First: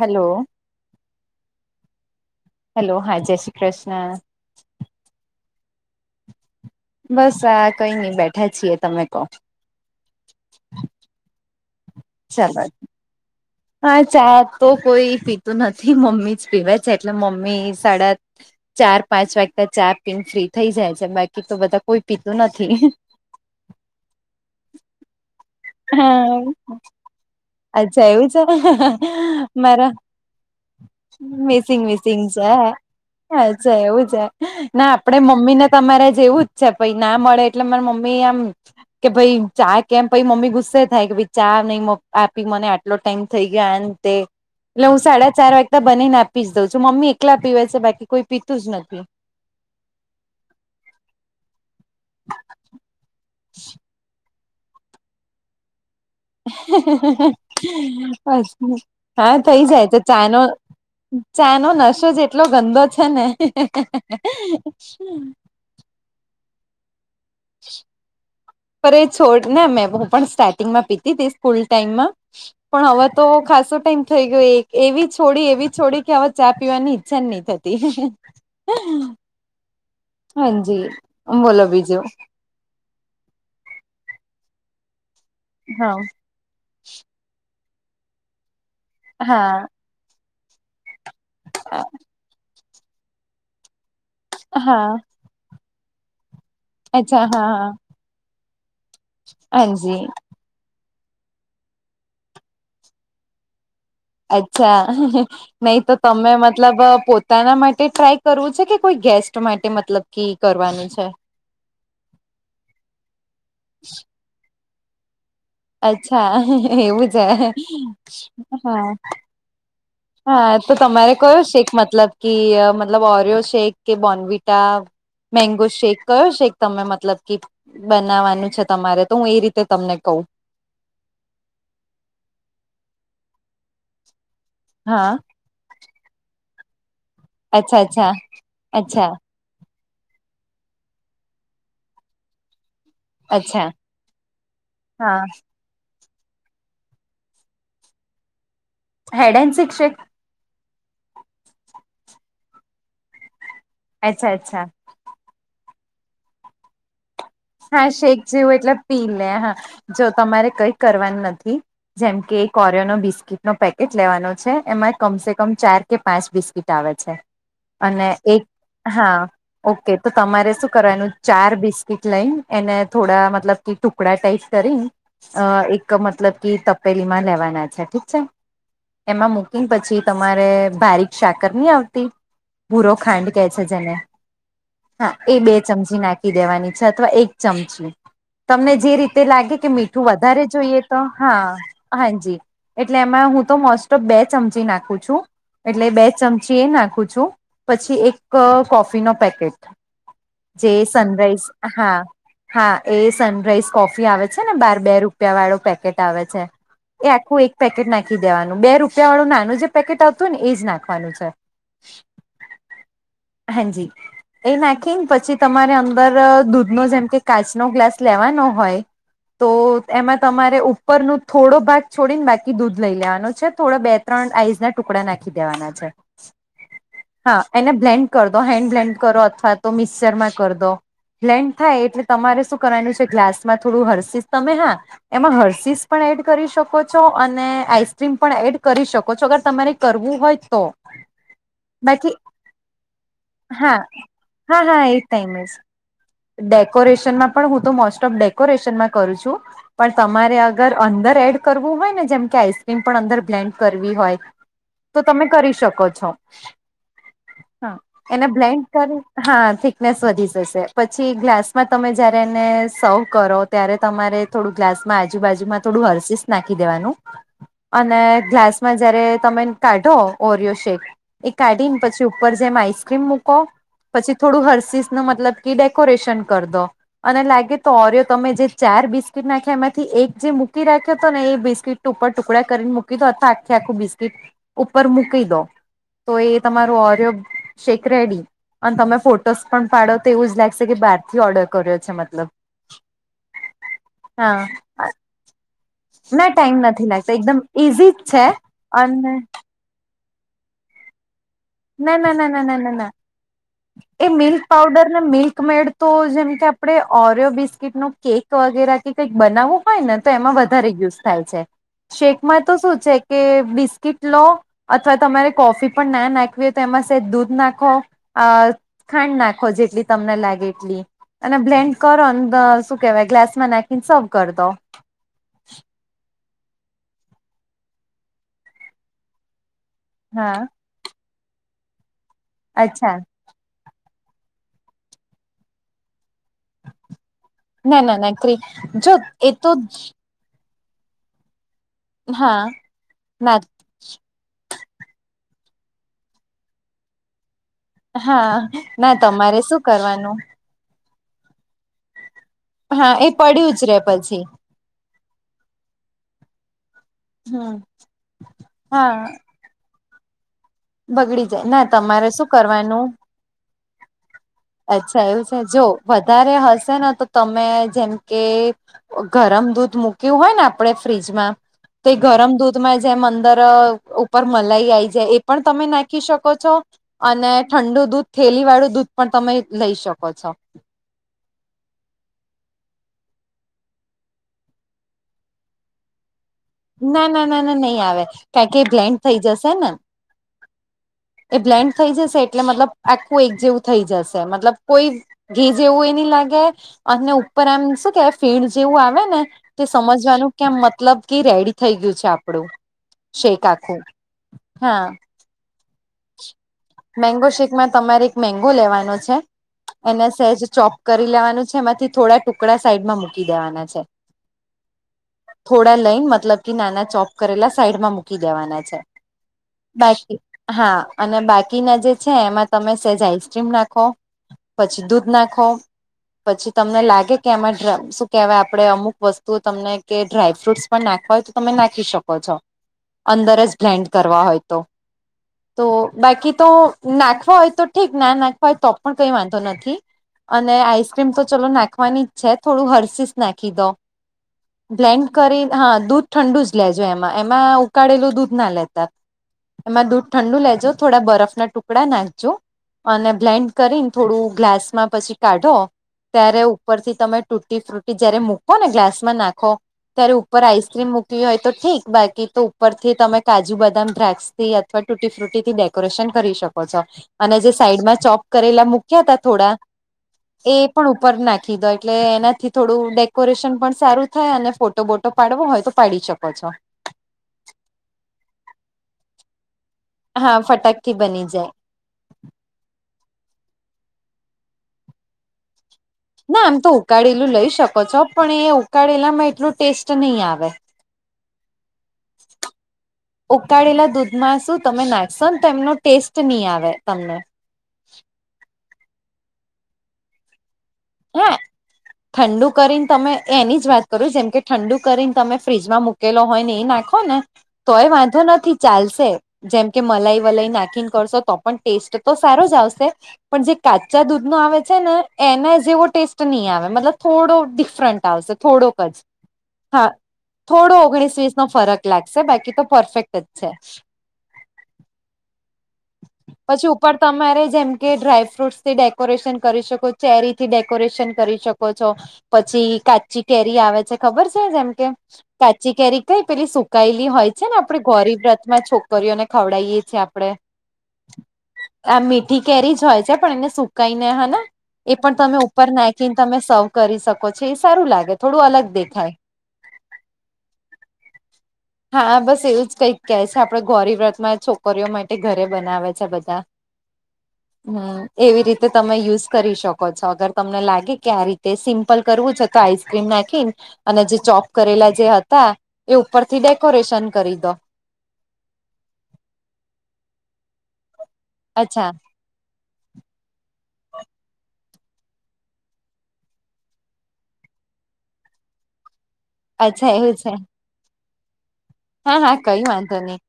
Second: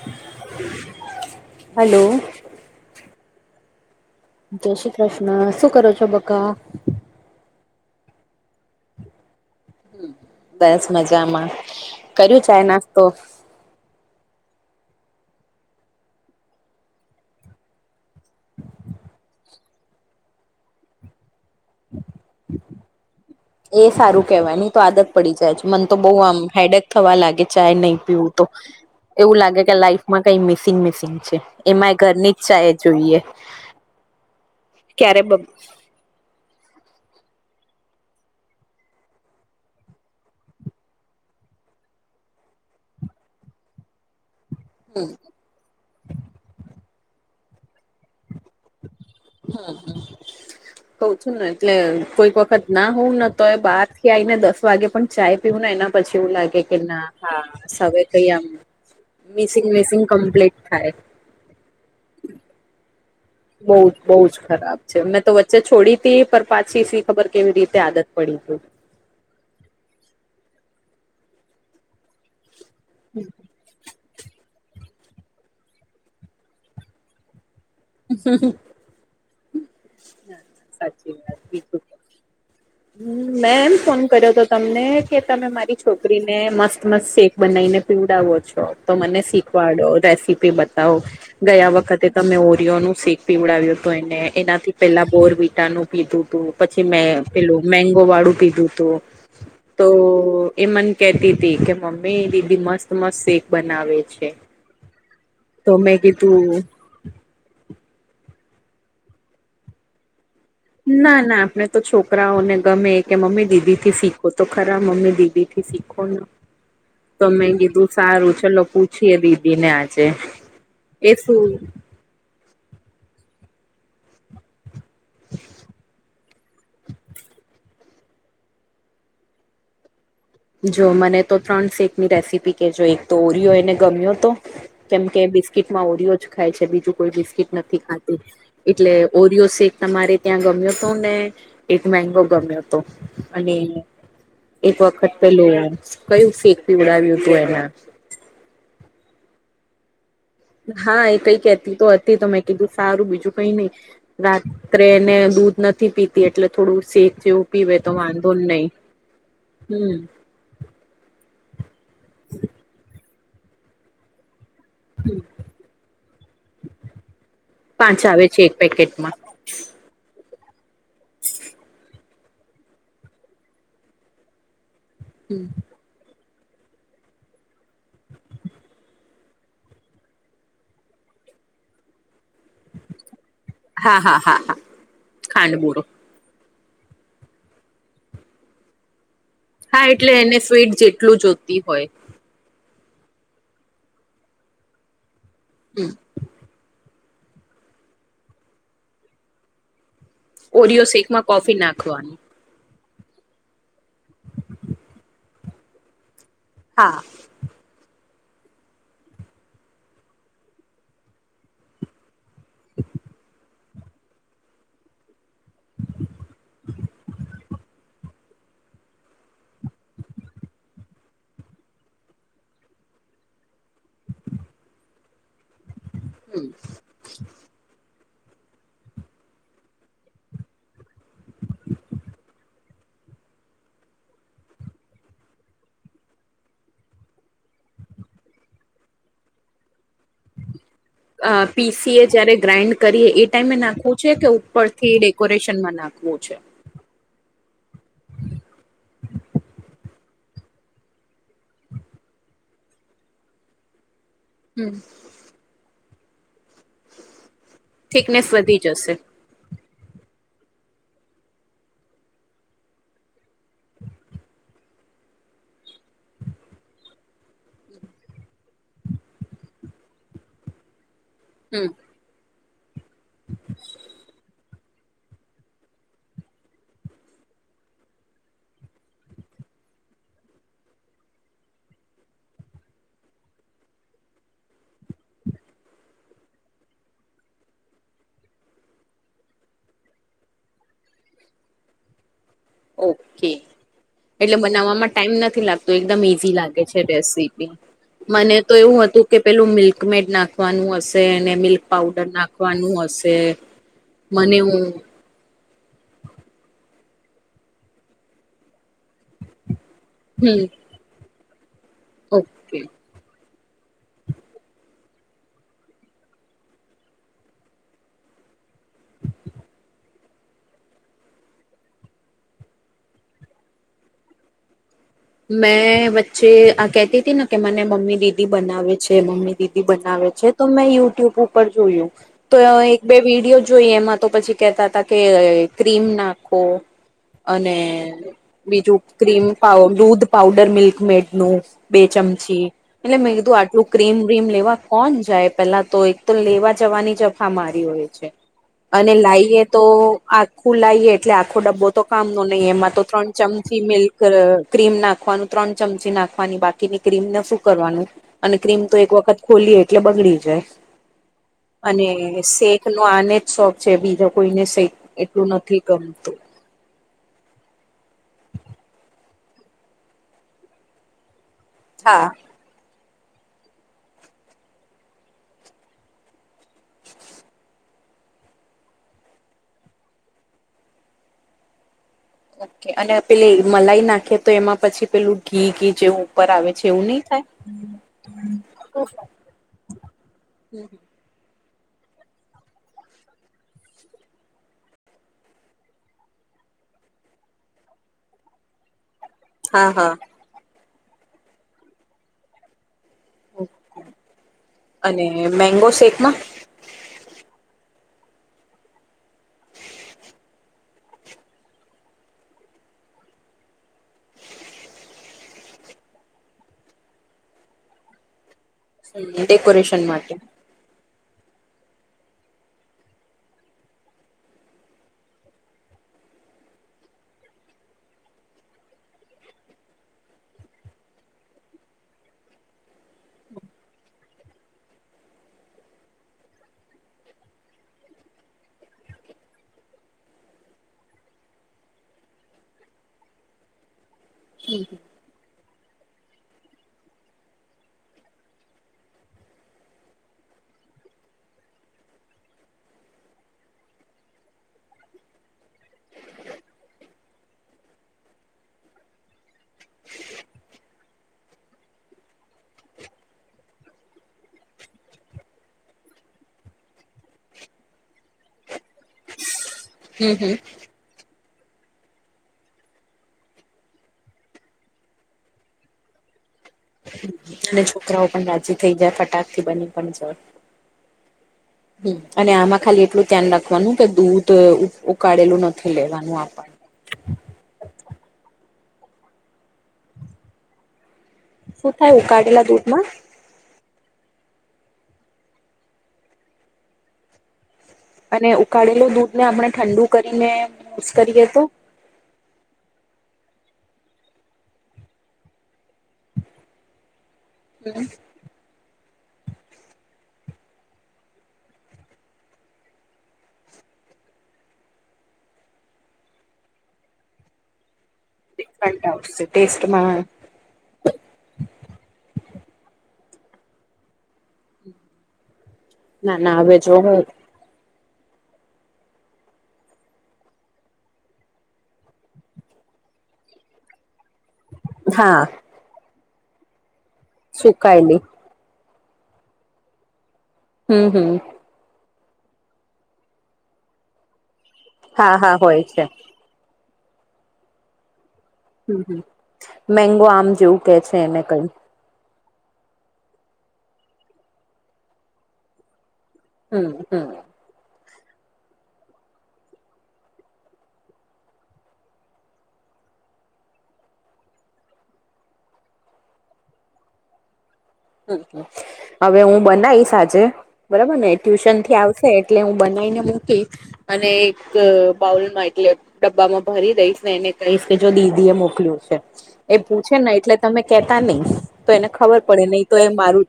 Hello hello. Hello હા જય શ્રી કૃષ્ણ. જય શ્રી કૃષ્ણ શું કરો છો બકા? બસ, આ કઈ નઈ બેઠા છીએ. તમે કો. બસ મજામાં. કર્યું ચાલો ચાય નાસ્તો? હા, ચા તો કોઈ પીતું નથી. મમ્મી જ પીવે છે, એટલે મમ્મી સાડા- ચાર પાંચ વાગતા ચા પીને ફ્રી થઈ જાય છે. બાકી તો બધા કોઈ પીતું નથી. એ હારું કેવાઈ. ની તો આદત- -પડી જાય છે. મન તો બઉ આમ હા હેડેક થવા લાગે ચાય નઈ અચ્છા એવું પીવું છે તો એવું લાગે કે મારા લાઈફ- માં કઈ મિસિંગ મિસિંગ છે. મિસિંગ એમાં એ મિસિંગ ઘરની જ છે ચાાય જોઈએ. અચ્છા એવું છે ના, આપડે ક્યારે મમ્મી કઉ ને તમારે જેવું જ- પઇ, ના મળે એટલે મારી મમ્મી આમ કે ભાઈ ચા કેમ પઇ મમ્મી- ગુસ્સે થાય કે, ભાઈ ચા નહી આપી મને, આટલો ટાઈમ થઈ ગયો આ, તે- -એટલે હું સાડા ચાર વાગતા બનીને આપી જ દઉં છું, મમ્મી એકલા પીવા છે. કોઈ પીતું જ નથી. હમ, હ કઉ છું ને એટલે કોઈક વખત- ના, હું ન તો એ બહારથી આઈને, દસ વાગે પણ ચાય પીવું ને એના- પછી લાગે કે ના હા, હવે આમ હા થઈ મિસિંગ જાય છે મિસિંગ ચાનો કમ્પ્લીટ થાય. ચાનો નશો જ એટલો ગંદો છે ને- બોઉજ, બોઉજ ખરાબ છે. મેં તો વચ્ચે છોડીતી, પણ પાછી- -ખબર કેવી રીતે આદત પડી ગઈ. પર, એ છોડ ને મેં, હું પણ સ્ટાર્ટિંગમાં પીતી તી સ્કૂલ ટાઈમમાં- પણ, હવે તો ખાસો ટાઈમ થઈ ગયો. એક એવી છોડી એવી છોડી કે, હવે ચા પીવાની ઈચ્છા નહી થતી. [unintelligible] હાજી, બોલો બીજું. હમ, મેં એમ ફોન કર્યો હતો તમને કે તમે મારી હા છોકરી- -મસ્ત મસ્ત શેક બનાવીને પીવડાવો છો, તો, મને હા શીખવાડો રેસીપી- -બતાવો ગયા વખતે તમે ઓરિયોનું શેક પીવડાવ્યું તો, એને, એનાથી- હા -બોરવિટાનું પીધું તું, પછી મે અચ્છા હા પેલું હા મેંગો વાળું પીધું તું- તો હાજી. એ મને કેતી તી, કે મમ્મી દીદી મસ્ત મસ્ત શેક બનાવે છે. અચ્છા, નહી તો મેં તમે કીધું મતલબ પોતાના- -તારા માટે ટ્રાય કરવું છે, કે, કોઈ ગેસ્ટ માટે મતલબ? કી કરવાનું. છે ના ના, આપણે તો છોકરાઓને ગમે, કે, મમ્મી દીદી થી શીખો તો ખરા મમ્મી દીદી- -શીખો અચ્છા એવું છે તો મેમે કીધું સારું ચલો હા પૂછીયે દીદી ને આજે- હા, તો તમારે એ કયો શું શેક, મતલબ કે મતલબ ઓરિયો શેક કે બોનવિટા- -મેંગો શેક કયો શેક તમે મતલબ કે- -બનાવાનું છે. તમારે તો હું એ રીતે તમને કહું. -જો, મને તો ત્રણ સેકની રેસીપી કહેજો. એક તો ઓરિયો એને ગમ્યો તો- -કેમ હા કે બિસ્કીટમાં ઓરિયો જ ખાય છે, બીજું કોઈ બિસ્ટ- અચ્છા -નથી અચ્છા ખાતી. એટલે અચ્છા ઓરિયો સ- -તમારે ત્યાં ગમ્યો તો ને, એક મેંગો ગમ્યો તો. અને અચ્છા એક વખત હા પેલું કયું શેક પીવડાવ્યું હતું એને- -હેડએન સીક શેક? હા, એ કઈ કેતી તો હતી. તો મેં કીધું સારું બીજું કઈ નહી અચ્છા રા- અચ્છા એને દૂધ નથી પીતી, એટલે થોડું શેક જેવું- પીવે હા, તો શેક વાંધો જેવું નહી એટલે પી લે હા હમ જો કઈ- કરવાનું નથી જેમકે એક ઓરયો ન બિસ્કીટ નો પેકેટ લેવાનો છે એમાં કમસે રકમ ચાર કે પાંચ બિસ્કીિટ આવે છે પાંચ અને આવે છે એક પેકેટમાં હા. ઓકે તો તમારે શું કરવાનું ચાર બિસ્કીટ લઈ એને થોડા મતલબ કે ટુકડા ટાઈપ કરીને એક મતલબ કે તપેલી માં લેવાના છે ઠીક છે. મુકીંગ પછી તમારે સાકર નહી આવતી. ભૂરો ખાંડ કે છે જેને હા હા હા હા હા એ બે ખાંડબુડો ચમચી નાખી દેવાની. અથવા ચમચી તમને જે તે લાગે કે હા મીઠું એટલે એને વધારે સ્વીટ જોઈએ તો જેટલું હા, જોતી હોય હાજી. એટલે એમાં હું તો મોસ્ટ ઓફ બે ચમચી નાખું છું એટલે બે ચમચી એ નાખું છું. પછી એક કોફી નો પેકેટ જે ઓરિયો શેકમાં કોફી સનરાઈઝ. હા નાખવાની હા એ સનરાઈઝ કોફી આવે છે, ને બાર બે રૂપિયા વાળો પેકેટ આવે છે. હા એ આખું પેકેટ નાખી દેવાનું છે, બે રૂપિયા વાળું નાનું જે પેકેટ આવતું, ને એજ નાખવાનું છે. હ.. હાજી એ નાખીને પછી તમારે અંદર દૂધ નો જેમ કે કાચ નો ગ્લાસ? લેવાનો હોય. તો એમાં તમારે ઉપર ન થોડો ભાગ છોડીને બાકી દૂધ લઈ લેવાનો છે, ત્રણ આઈસ ના ટુકડા નાખી દેવાના છે. હ.. હા એને બ્લેન્ડ કરી દો, હેન્ડ બ્લેન્ડ કરો અથવા તો મિક્સચરમાં કરી દો. લેન્ડ થાય એટલે તમારે શું કરવાનું છે ગ્લાસ માં થોડું હર્ષિસ તમે હા, એમાં હર્ષિસ પણ એડ કરી શકો છો, અને આઈસ્ક્રીમ પણ એડ કરી શકો છો. અગર તમારે તમારે કરવું હોઈ તો, પીસીએ બાકી જયારે ગ્રાઇન્ડ કરીએ, એ ટાઈમે હા નાખવું છે. હા ઉપર હા થી એ ટાઈમે જ ડેકોરેશન માં વું છું. ડેકોરેશનમાં પણ હું તો મોસ્ટ ઓફ ડેકોરેશનમાં કરું છું. પણ તમારે અગર અંદર એડ કરવું હોય ને, જેમ કે તમારે આઈસક્રીમ પણ અંદર બ્લેન્ડ કરવી હોય. હમ.. તો તમે કરી શકો છો. એને થિકનેસ વધી બ્લેન્ડ જશે કરી ને હા થીક નેસ વધી જશે. પછી ગ્લાસમાં જયારે એને સર્વ ત્યારે તમારે થોડું ગ્લાસમાં આજુબાજુમાં થોડું હર્સીિસ નાખી દેવાનું. અને ગ્લાસમાં જયારે તમે કાઢો ઓરિયો શેક એ હમ કાઢી ને થોડું ઇસેકરેઅમ મુકો, ને થોડું હરસિસ ને મતલબ કે ડેકોરેશન કર દો. અને લાગે તો ઓરિયો તમે જે ચાર બિસ્કીટ નાખ્યા, એમાંથી એક જે મૂકી રાખ્યો હતો, ને એ બિસ્કીટ ઉપર ટુકડા કરીને મૂકી દો, અથવા આખી આખું બિસ્કીટ ઉપર મૂકી દો. તો એ તમારું ઓરિયો શેક રેડી. અને તમે ફોટોસ પણ પાડો, તો એવું જ લાગશે કે બહાર થી ઓર્ડર કર્યો છે. મતલબ ઓકે.. હા બનાવવામાં ટાઈમ નથી, એકદમ ના ઈઝી ટાઈમ લાગે છે, નથી લાગતો એકદમ રેસીપી ઈઝી જ છે મને તો એવું હતું અને કે પેલું મિલ્કમેડ નાખવાનું હશે, અને મિલ્ક ના પાવડર ના ના ના ના નાખવાનું ના ના હશે એ મને મિલ્ક હું પાાવડર નાને મિલ્ક મેડ તો જેમ કે આપડે ઓરિયો બિસ્કીટ ન કેક વગેરે કે કંઈક બનાવું, હોય ને તો એમાં હમ વધારે યુઝ થાય છે, શેકમાં તો ઓકે શું છે કે બિસ કીટ લો અથવા તમારે કોફી પણ ના [unintelligible] [unintelligible] તો એમાં દૂધ નાખો, ખાંડ નાખો જેટલી તમને લાગે એટલી. અને બ્લેન્ડ કરો ને શું કેવાઈ ગ્લાસ માં નાખીને સર્વ કરી દો. મેં વચ્ચે આ કેતીતી ને કે મને મમ્મી દીદી બનાવે છે મમ્મી દીદી બનાવે છે, હા તો મેં યુટ્યુબ ઉપર જોયું તો એક બે અચ્છા વિડીયો જોઈ, એમાં તો પછી કેતાતા કે ક્રીમ નાખો. અને ના ના ના ક્રી બીજું જો ક્રીમ એ તો પાવ દૂધ તો પાઉડર મિલ્ક મેડ નું બે હા ચમચી એટલે મેં કીધું ના આટલું ક્રીમ બીમ લેવા કોણ જાય? પેલા તો એક તો લેવા જવાની જ મગજ મારી હોય છે, હા અને ના તમારે લાઈએ શું તો કરવાનું આ ખુલાઈએ એટલે આખો ડબ્બો તો કામ નો નહી, એમાં તો હા એ ત્રણ પડ્યું ચમચી જ રે મિલ્ક પછી ક્રીમ નાખ નાખવાનું ત્રણ ચમચી નાખવાની બાકીની ક્રીમ ને શું હમ કરવાનું? અને ક્રીમ તો હા એક વખત ખોલીએ એટલે બગડી જાય. બગડી જાય ના અને તમારે શું શેકનો કરવાનું આને જ શોખ છે બીજો કોઈને શેક થયું એટલું છે નથી જો ગમતું વધારે હશે ને તો તમે જેમ કે ગરમ દૂધ મૂક્યું હોય ને આપણે ફ્રીજમાં તો એ હા ગરમ દૂધમાં જેમ અંદર ઉપર મલાઈ આવી જાય એ પણ તમે નાખી શકો છો. અને ઠંડુ દૂધ થેલી વાળું દૂધ પણ તમે લઈ શકો છો. ઓકે અને પેલી મલાઈ નાખીએ તો એમાં પછી પેલું ઘી ઘી જેવું ઉપર આવે છે એવું વું નહી ના ના થાય? ના ના નહીં આવે કારણ કે બ્લેન્ડ થઈ જશે ને એ બ્લેન્ડ થઈ જશે એટલે મતલબ આખું એક જેવું થઈ જશે મતલબ કોઈ ઘી જેવુંય નહીં લાગે અને ઉપર આમ શું કેવાય ફીણ જેવું આવે ને! તે હા હા. સમજવાનું કેમ મતલબ કે રેડી થઈ ગયું છે આપણું. શેક આખું. હા. એ મેંગો શેકમાં મેગો શેકમાં તમારે એક મેગો લેવાનો છે. એના સહેજ ચોપ કરી લેવાનું છે એમાંથી થોડા ટુકડા સાઈડમાં મૂકી દેવાના છે. [inaudible] થોડા લઈન મતલબ કે નાના ચોપ કરેલા સાઈડમાં મૂકી દેવાના છે. ડેકોરેશન માટે બાકી હા અને બાકી કી ના જે છે એમાં તમે સેજ આઈસક્રીમ નાખો, પછી દૂધ નાખો, પછી તમને લાગે કે એમાં શું કેવાય આપડે અમુક વસ્તુઓ તમને કે ડ્રાયફ્રૂટસ પણ નાખવા હોય તો તમે નાખી શકો છો, અંદર જ બ્લેન્ડ કરવા હોય તો. તો બાકી તો નાખવા હોય તો ઠીક, ના નાખવા હોય તો પણ કઈ વાંધો નથી. અને આઈસક્રીમ તો ચલો નાખવાની જ છે થોડું હર્સીસ નાખી દો. બ્લેન્ડ કરીને હા દૂધ ઠંડુ જ લેજો એમાં એમાં ઉકાળેલું દૂધ ના લેતા. એમાં દૂધ ઠંડુ લેજો થોડા બરફના ટુકડા નાખજો. અને બ્લેન્ડ કરીને થોડું ગ્લાસમાં પછી કાઢો, ત્યારે ઉપરથી તમે તૂટી ફ્રૂટી જારે મૂકો ને ગ્લાસ માં નાખો ત્યારે ઉપર આઈસક્રીમ મૂકવી હોય તો ઠીક બાકી તો ઉપર થી તમે કાજુ, બદામ, દ્રાક્ષ થી અથવા તૂટી ફ્રૂટીથી ડેકોરેશન કરી શકો છો અને જે સાઈડમાં ચોપ કરેલા મૂક્યા તા થોડા હમ હમ એ પણ ઉપર નાખી દો એટલે એનાથી થોડું ડેકોરેશન પણ સારું થાય અને ફોટો બોટો પાડવો હોય તો પાડી શકો છો. અને છોકરાઓ પણ રાજી થઈ જાય ફટાક થી બની પણ જાય હા ફટાકથી બની જાય. અને આમાં ખાલી એટલું ધ્યાન રાખવાનું કે દૂધ ઉકાળેલું નથી લેવા ના આમ તો ઉકાળેલું લઈ શકો છો પણ એ ઉકાળેલામાં એટલું ટેસ્ટ નહી આવે. શું થાય ઉકાળેલા દૂધ માં? ઉકાળેલા દૂધમાં શું તમે નાખશો ને તો એમનો ટેસ્ટ નહી આવે તમને. અને ઉકાળેલુ દૂધ ને આપણે ઠંડુ કરીને યુઝ કરીએ હા તો? ઠંડુ કરીને તમે એની જ વાત કરુ જેમ કે ઠંડુ કરીને તમે ફ્રીજમાં મૂકેલો હોય ને એ નાખો ને તોય વાંધો નથી! ચાલશે જેમ કે મલાઈ વલાઈ નાખીને કરશો તો પણ ટેસ્ટ તો સારો જ આવશે. પણ જે કાચા દૂધ નો આવે છે ને એના જેવો ટેસ્ટ નહી આવે મતલબ થોડો ડિફરન્ટ થોડોક ડિફરન્ટ જ, આવશે હા. ટેસ્ટમાં થોડો ઓગણીસ વીસ નો ફરક લાગશે બાકી તો પરફેક્ટ જ છે. ના ના હવે પછી જો ઉપર હું તમારે જેમ કે ડ્રાયફ્રૂટ્સ થી ડેકોરેશન કરી શકો ચેરી થી ડેકોરેશન કરી શકો છો. પછી કાચી કેરી આવે છે ખબર છે જેમ હા કાચી કેરી કઈ પેલી સુકાયેલી હોય છે ને આપડે સુકાયેલી ગૌરી વ્રત માં છો છોકરીઓ ને ખવડાવીએ છીએ આપડણે હું હું આ મીઠી કેરી જ હોય છે પણ એને સુકાઈ ને હને એ હા પણ હા તમે હોય ઉપર છે હમ નાખીન તમે સવ કરી શકો છો એ સારું લાગે થોડું અલગ હમ દેખાય મેંગો આમ જેવું કે છે એને કંઈ હા બસ એવું જ કંઈક કે છે આપડે ગોરી વ્રત માં છોકરીઓ માટે ઘરે બનાવે છે બધા હુ હુ હુ એવી રીતે તમે યુઝ કરી શકો છો અગર તમને લાગે કે આ રીતે સિમ્પલ કરવું છે આઈસક્રીમ નાખીન અને જે ચોપ કરેલા જે હતા એ ઉપર થી ડેકોરેશન કરી દો હવે હું બનાઈશ આજે બરાબર ને ટ્યુશન થી અચ્છા આવશે એટલે હું બનાઈને મૂકી અને એક બાઉલમાં એટલે ડબ્બામાં ભરી દઈશ ને એને કહીશ કે જો દીદી એ મોકલ્યું છે એ અચ્છા પૂછે ને એવું છે એટલે તમે કેતા નહી તો એને હા ખબર હા પડે કઈ નહી તો એ વાંધો નહી મારું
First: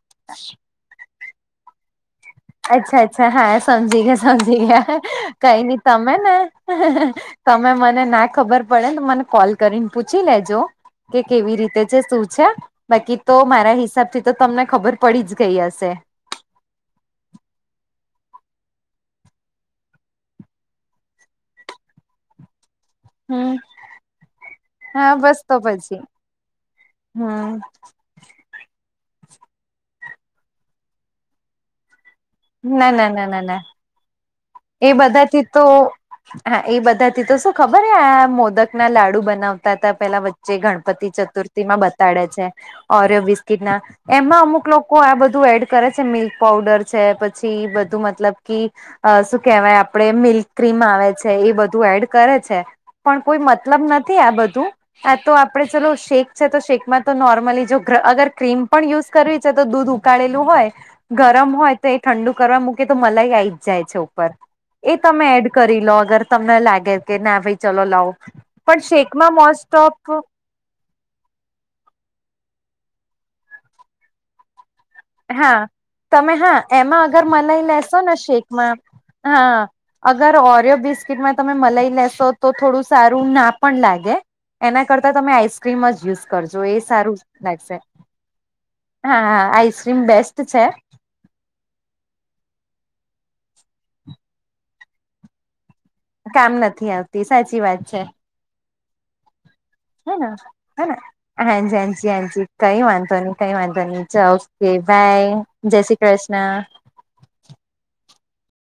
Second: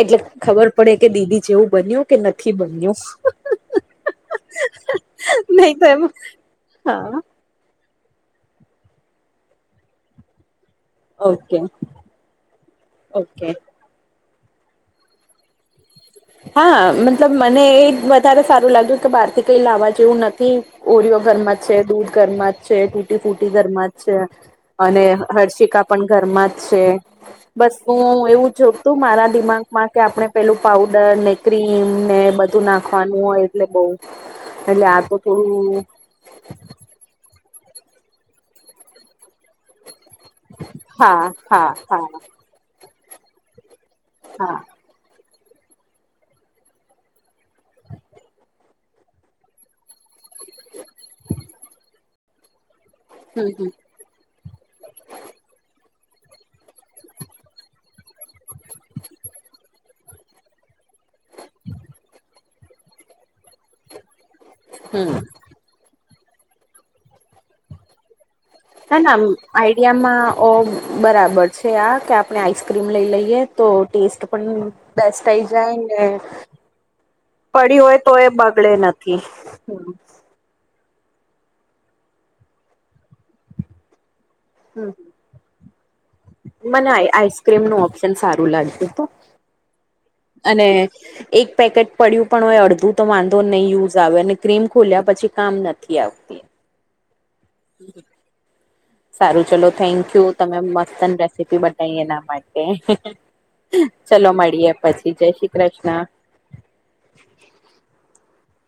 એટલે ખબર પડે કે દીદી જેવું બન્યું કે નથી બન્યું અચ્છા અચ્છા હા સમજી ગયા સમજી ગયા કઈ નહી ની તો એમ તમે ને હા તમે મને ના ખબર પડેને તો મને કોલ કરીને પૂછી લેજો કે કેવી ઓકે રીતે છે શું છે બાકી તો ઓકે મારા હિસાબથી તો તમને ખબર પડી જ ગઈ હશે હા મતલબ મને એ વધારે સારું લાગ્યું કે બહાર થી કઈ લાવવા જેવું નથી ઓરિયો ઘરમાં જ છે દૂધ ઘર માં જ છે ફૂટી હમ ઘરમાં જ છે અને હા બસ તો હર્ષિકા પછી પણ ઘરમાં જ છે હમ બસ હું એવું છું તો મારા દિમાગમાં કે આપણે પેલું પાવડર ને ક્રીમ ને બધ ધૂ ના ના નાખવાનું ના ના હોય ના એટલે બઉ એટલે એ આ બધાથી તો થોડું હા એ બધા થી તો શું ખબર હ આ મોદક ના લાડુ બનાવતા. બતાવતા પેલા વચ્ચે ગણપતિ હા ચતુર્થી હા માં હા બતાડે છે ઓરિયો બિસ્કીિટ ના. એમાં હા અમુક લોકો લોકો આ બધું એડ કરે છે મિલ્ક પાવડર છે પછી બધું મતલબ કી કેવાય આપડે મિલ્ક ક્રીમ આવે છે એ બધું એડ કરે છે. પણ કોઈ હમ હમ મતલબ નથી આ બધું. આ તો આપડે ચલો શેક છે તો શેકમાં તો નોર્મલી જો અગર ક્રીમ પણ યુઝ કરવી છે તો દૂધ ઉપ [unintelligible] ઉકાળેલું હોય ગરમ હોય તો એ ઠંડુ કરવા મૂકે તો મલાઈ આવી જ જાય છે ઉપર. એ હમ તમે એડ કરી લો અગર તમને લાગે કે ના ભાઈ ચલો લાવ. પણ શેકમાં મા મોસ્ટ ઓફ ઓ બરાબર છે આ કે આપણે આઈસક્રીમ લઈ લઈએ તો ટેસ્ટ પણ બેસ્ટ આઈ હા જાય ને તમે હા એમાં અગર મલાઈ પડી હોય તો લેશોને એ બગડે શેકમાં નથી. હા. હમ અગર ઓરિયો બિસ્કીિટમાં તમે મલાઈ લેશો તો થોડું સારું ના પણ લાગે. એના હમ કરતા તમે આઈસક્રીમ જ યુઝ કરજો એ મને સારું જ આઈસક્રીમ લાગશે નું ઓપ્શન સારું લાગ્યું હતું હા હા આઈસ્ક્રીમ બેસ્ટ છે. અને એક પેકેટ પડ્યું પણ હોય અડધું તો વાંધો નહી યુઝ આવે અને ક્રીમ ખોલ્યા પછી કામ નથી. આવતી. કામ નથી આવતી સાચી વાત છે. સારું ચલો થેન્ક હન, યુ હન, તમે હાજી, મસ્તન રેસીપી બતાવી હાજી, એના હાજી માટે કઈ વાંધો નહી. કઈ વાધો નહિ ચલો [unintelligible] ઓકે મળીએ પછી બાય જય કૃષ્ણ. શ્રી કૃષ્ણ.